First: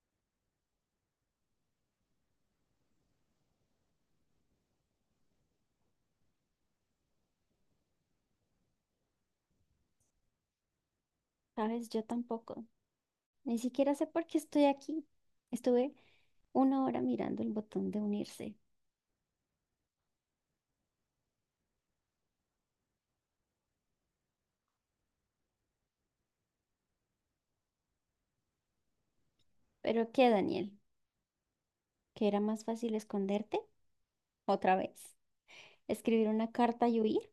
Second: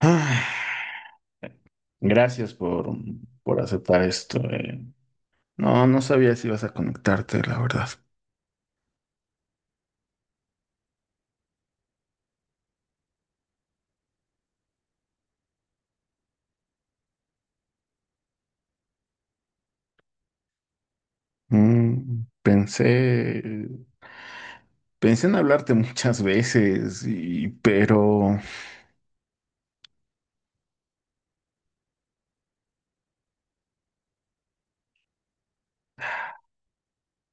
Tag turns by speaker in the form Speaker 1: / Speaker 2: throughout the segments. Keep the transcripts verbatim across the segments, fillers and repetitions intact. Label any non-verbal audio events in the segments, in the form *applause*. Speaker 1: Ah, Gracias por, por aceptar esto. eh. No, no sabía si ibas a conectarte, la verdad.
Speaker 2: Sabes, yo tampoco. Ni siquiera sé por qué estoy aquí. Estuve una hora mirando el botón de unirse.
Speaker 1: Mm, pensé, Pensé en hablarte muchas veces, y, pero
Speaker 2: ¿Pero qué, Daniel? ¿Que era más fácil esconderte? ¿Otra vez? ¿Escribir una carta y huir?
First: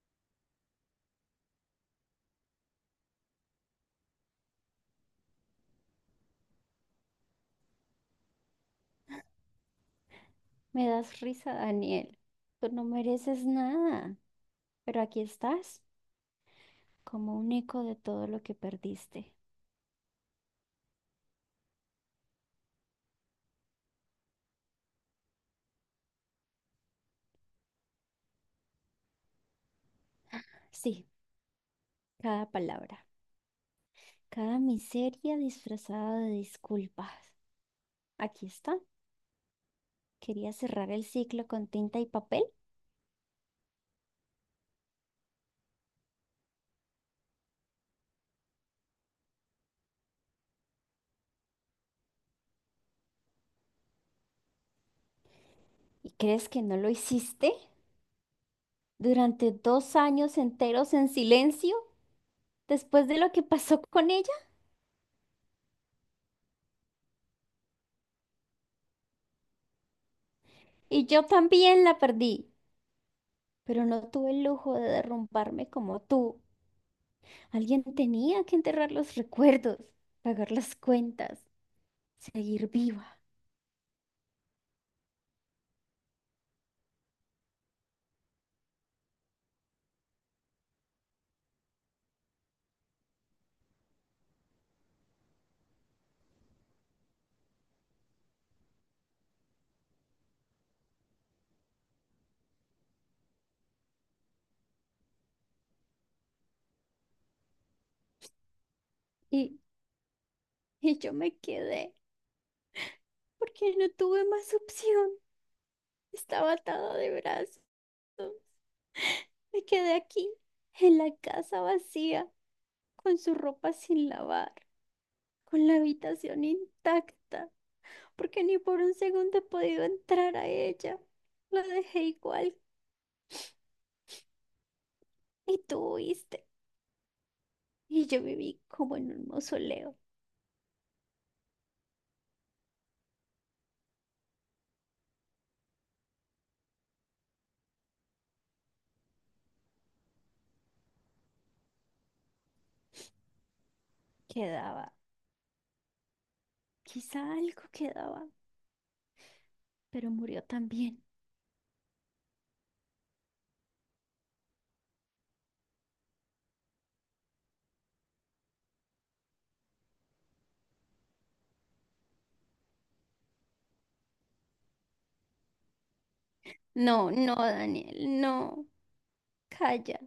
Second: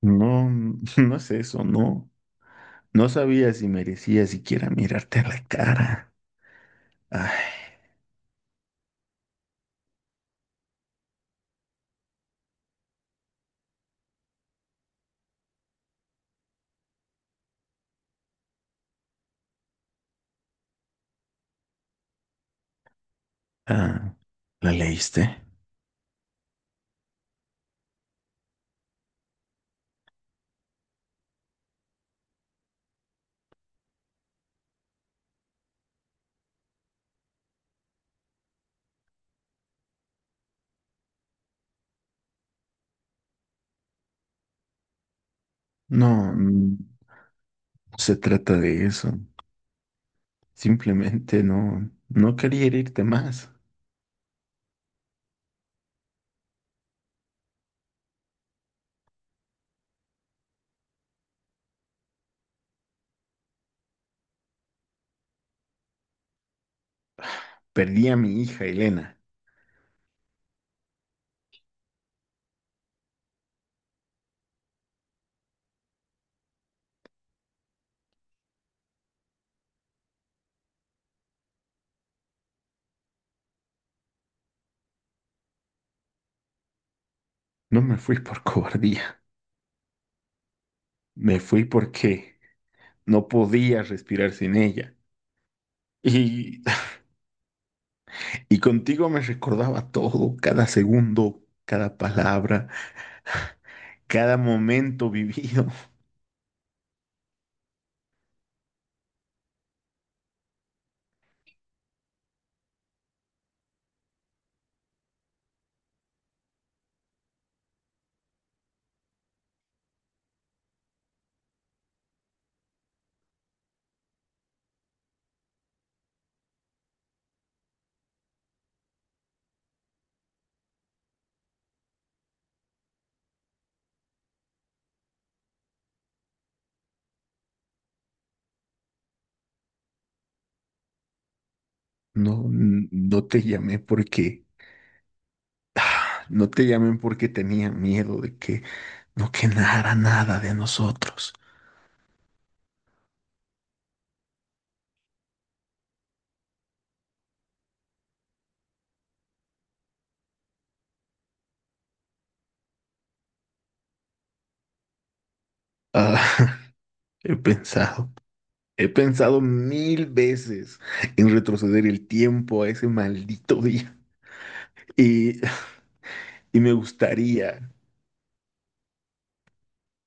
Speaker 1: no, no es eso, no. No sabía si merecía siquiera mirarte a la cara. Ay,
Speaker 2: Me das risa, Daniel. Tú no mereces nada. Pero aquí estás, como un eco de todo lo que perdiste.
Speaker 1: ah, ¿La leíste?
Speaker 2: Sí, cada palabra, cada miseria disfrazada de disculpas. Aquí está. Quería cerrar el ciclo con tinta y papel.
Speaker 1: No, mm, no se trata de eso. Simplemente no, no quería herirte más.
Speaker 2: ¿Y crees que no lo hiciste? Durante dos años enteros en silencio después de lo que pasó *laughs* con ella
Speaker 1: Perdí a mi hija, Elena.
Speaker 2: y yo también la perdí, pero no tuve el lujo de derrumbarme como tú. Alguien tenía que enterrar los recuerdos, pagar las cuentas, seguir viva
Speaker 1: No me fui por *laughs* cobardía, me fui porque no podía respirar sin ella. Y, y contigo me recordaba todo, cada segundo, cada palabra, *laughs* cada momento vivido. *laughs*
Speaker 2: y, y yo me quedé porque no tuve más opción. Estaba atada de brazos. Me quedé aquí, en la casa vacía, con su ropa sin lavar, con la habitación intacta, porque ni por un segundo he podido entrar a ella. La dejé igual y tú huiste. Y yo viví como en un mausoleo.
Speaker 1: No, no te llamé porque, *sighs* ah, no te llamé porque tenía miedo de que no quedara nada de nosotros.
Speaker 2: Quedaba, quizá algo quedaba, pero murió también.
Speaker 1: Ah, *laughs* he pensado, He pensado mil veces en retroceder el tiempo a ese maldito día. Y Y me
Speaker 2: No, no,
Speaker 1: gustaría.
Speaker 2: Daniel, no. Calla,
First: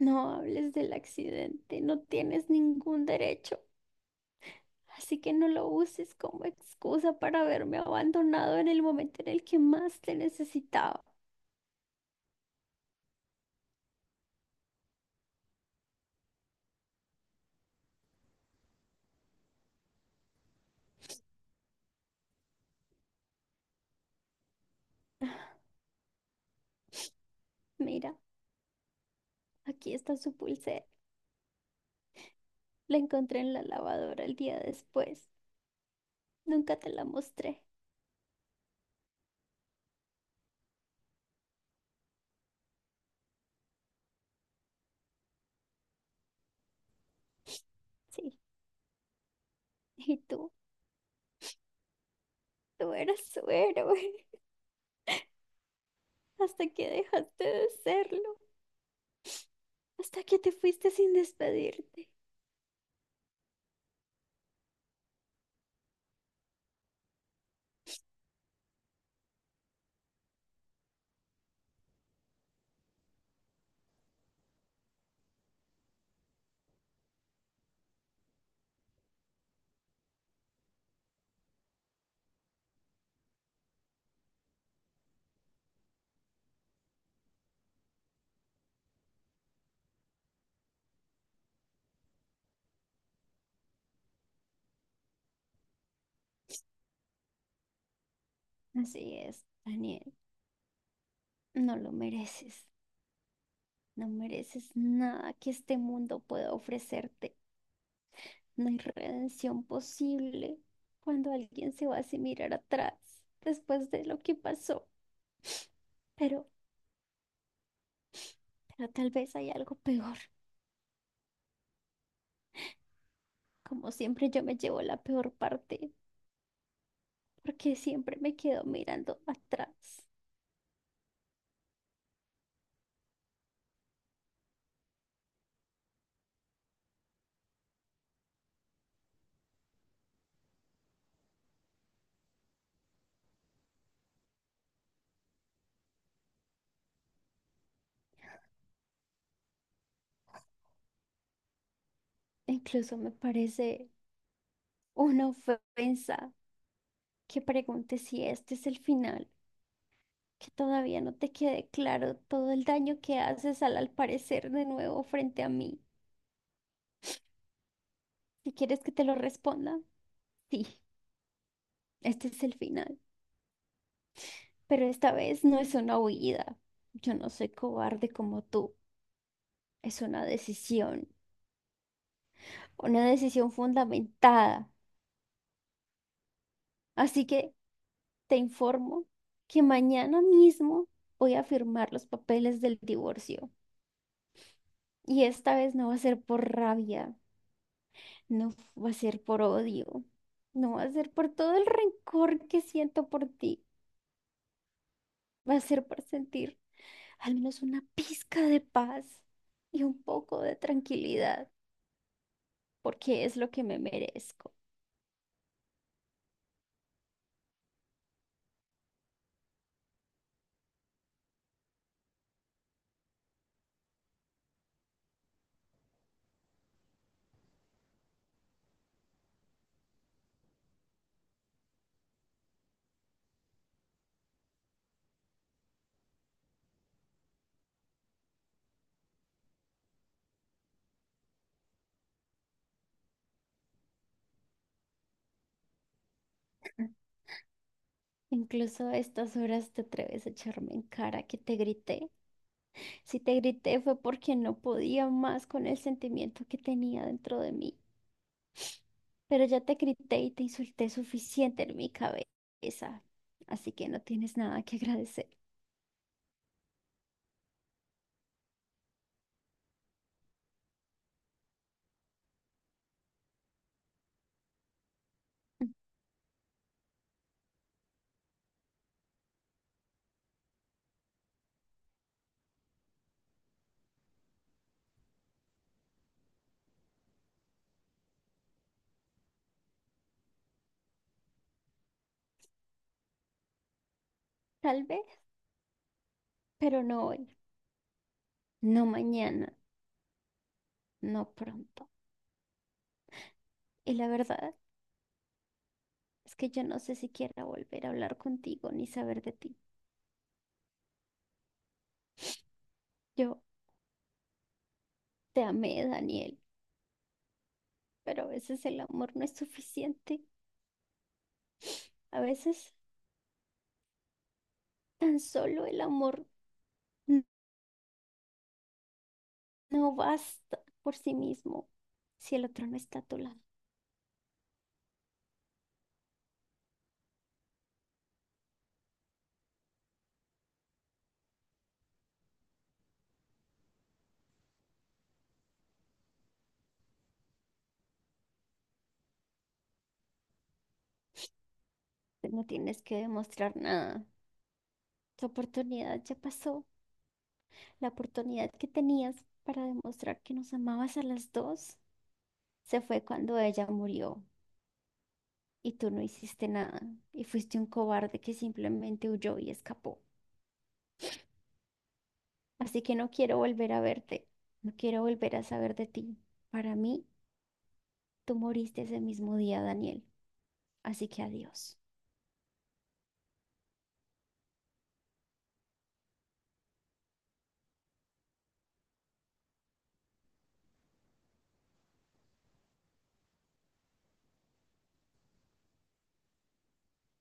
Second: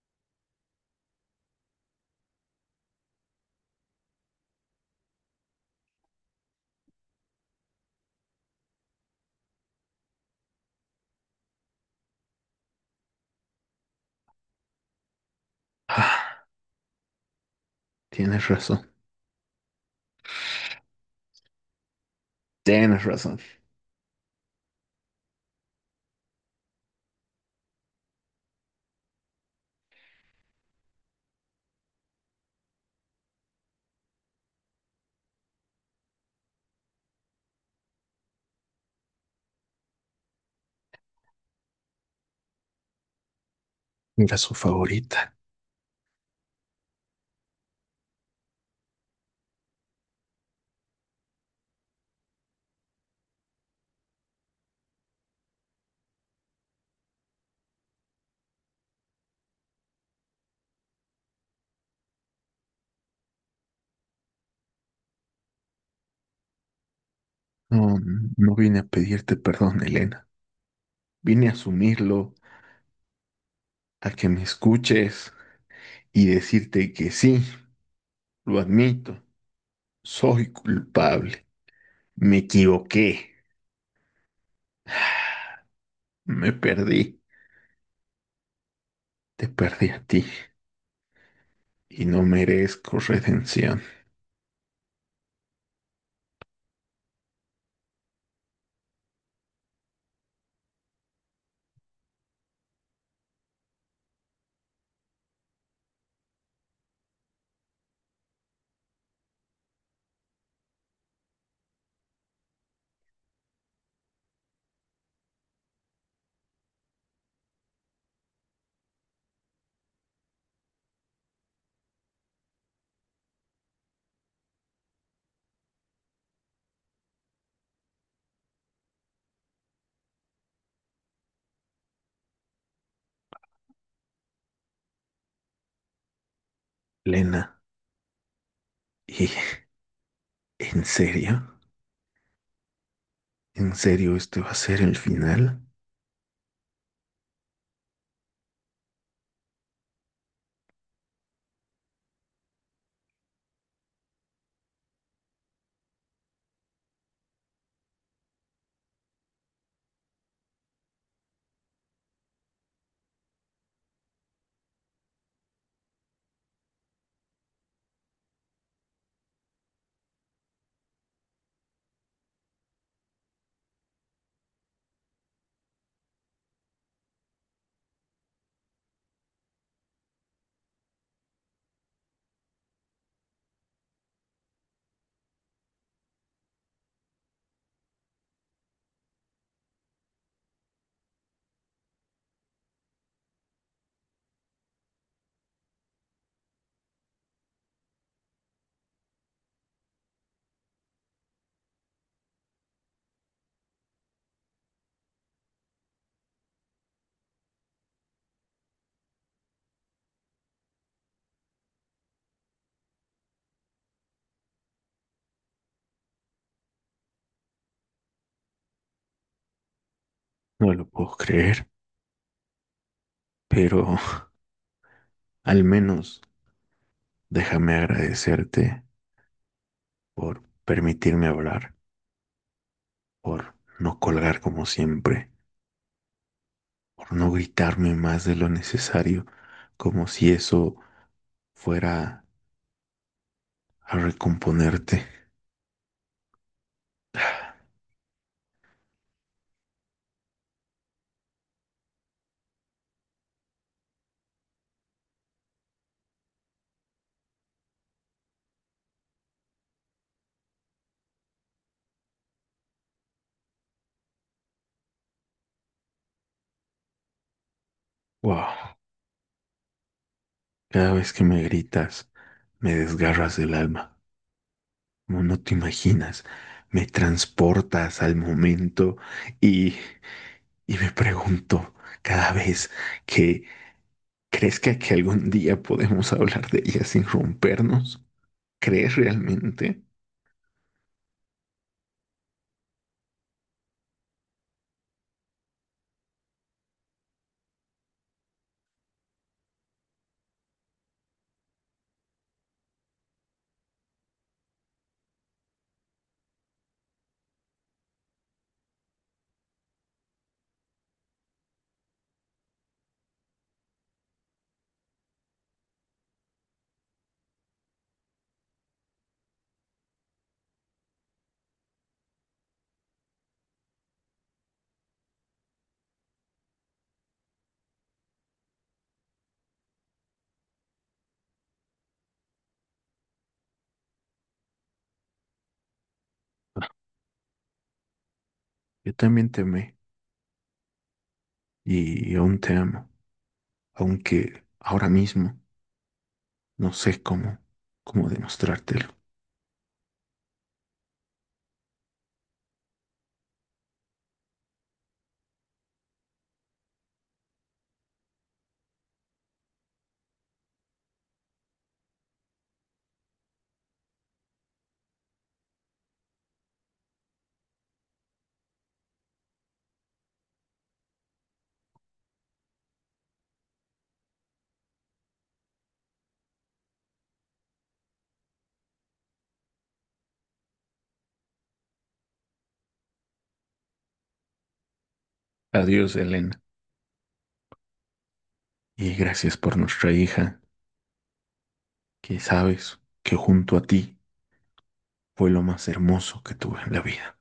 Speaker 2: no hables del accidente, no tienes ningún derecho. Así que no lo uses como excusa para haberme abandonado en el momento en el que más te necesitaba.
Speaker 1: Ah, Tienes razón. Tienes razón.
Speaker 2: Mira. Aquí está su pulsera. La encontré en la lavadora el día después. Nunca te la mostré.
Speaker 1: Era su favorita.
Speaker 2: Sí. Y tú, tú eras su héroe. *laughs* Hasta que dejaste de serlo. Hasta que te fuiste sin despedirte.
Speaker 1: No, no vine a pedirte perdón, Elena. Vine a asumirlo, a que me escuches y decirte que sí, lo admito. Soy culpable. Me equivoqué. *sighs* Me perdí. Te perdí a ti. Y no merezco redención.
Speaker 2: Así es, Daniel. No lo mereces. No mereces nada que este mundo pueda ofrecerte. No hay redención posible cuando alguien se va sin mirar atrás después de lo que pasó. Pero, pero tal vez hay algo peor. Como siempre, yo me llevo la peor parte porque siempre me quedo mirando atrás.
Speaker 1: Elena, ¿y en serio? ¿En serio este va a ser el final?
Speaker 2: Incluso me parece una ofensa que pregunte si este es el final, que todavía no te quede claro todo el daño que haces al al parecer de nuevo frente a mí. Si quieres que te lo responda, sí, este es el final. Pero esta vez no es una huida. Yo no soy cobarde como tú. Es una decisión, una decisión fundamentada. Así que... Te informo que mañana mismo voy a firmar los papeles del divorcio. Y esta vez no va a ser por rabia, no va a ser por odio, no va a ser por todo el rencor que siento por ti, va a ser por sentir al menos una pizca de paz y un poco de tranquilidad, porque es lo que me merezco.
Speaker 1: No lo puedo creer, pero al menos déjame agradecerte por permitirme hablar, por no colgar como siempre, por no gritarme más de lo necesario, como si eso fuera a recomponerte.
Speaker 2: Incluso a estas horas te atreves a echarme en cara que te grité. Si te grité fue porque no podía más con el sentimiento que tenía dentro de mí, pero ya te grité y te insulté suficiente en mi cabeza, así que no tienes nada que agradecer.
Speaker 1: Wow, cada vez que me gritas, me desgarras del alma. Como no te imaginas, me transportas al momento y, y me pregunto cada vez que ¿crees que, que algún día podemos hablar de ella sin rompernos? ¿Crees realmente?
Speaker 2: Tal vez, pero no hoy, no mañana, no pronto. Y la verdad es que yo no sé si quiera volver a hablar contigo ni saber de ti. Yo te amé, Daniel, pero a veces el amor no es suficiente, a veces tan solo el amor. No basta por sí mismo si el otro no está a tu lado.
Speaker 1: Yo también te amé y aún te amo, aunque ahora mismo no sé cómo, cómo demostrártelo.
Speaker 2: Pues no tienes que demostrar nada. Tu oportunidad ya pasó. La oportunidad que tenías para demostrar que nos amabas a las dos se fue cuando ella murió y tú no hiciste nada y fuiste un cobarde que simplemente huyó y escapó. Así que no quiero volver a verte. No quiero volver a saber de ti. Para mí, tú moriste ese mismo día, Daniel. Así que adiós.
Speaker 1: Adiós, Elena, y gracias por nuestra hija, que sabes que junto a ti fue lo más hermoso que tuve en la vida.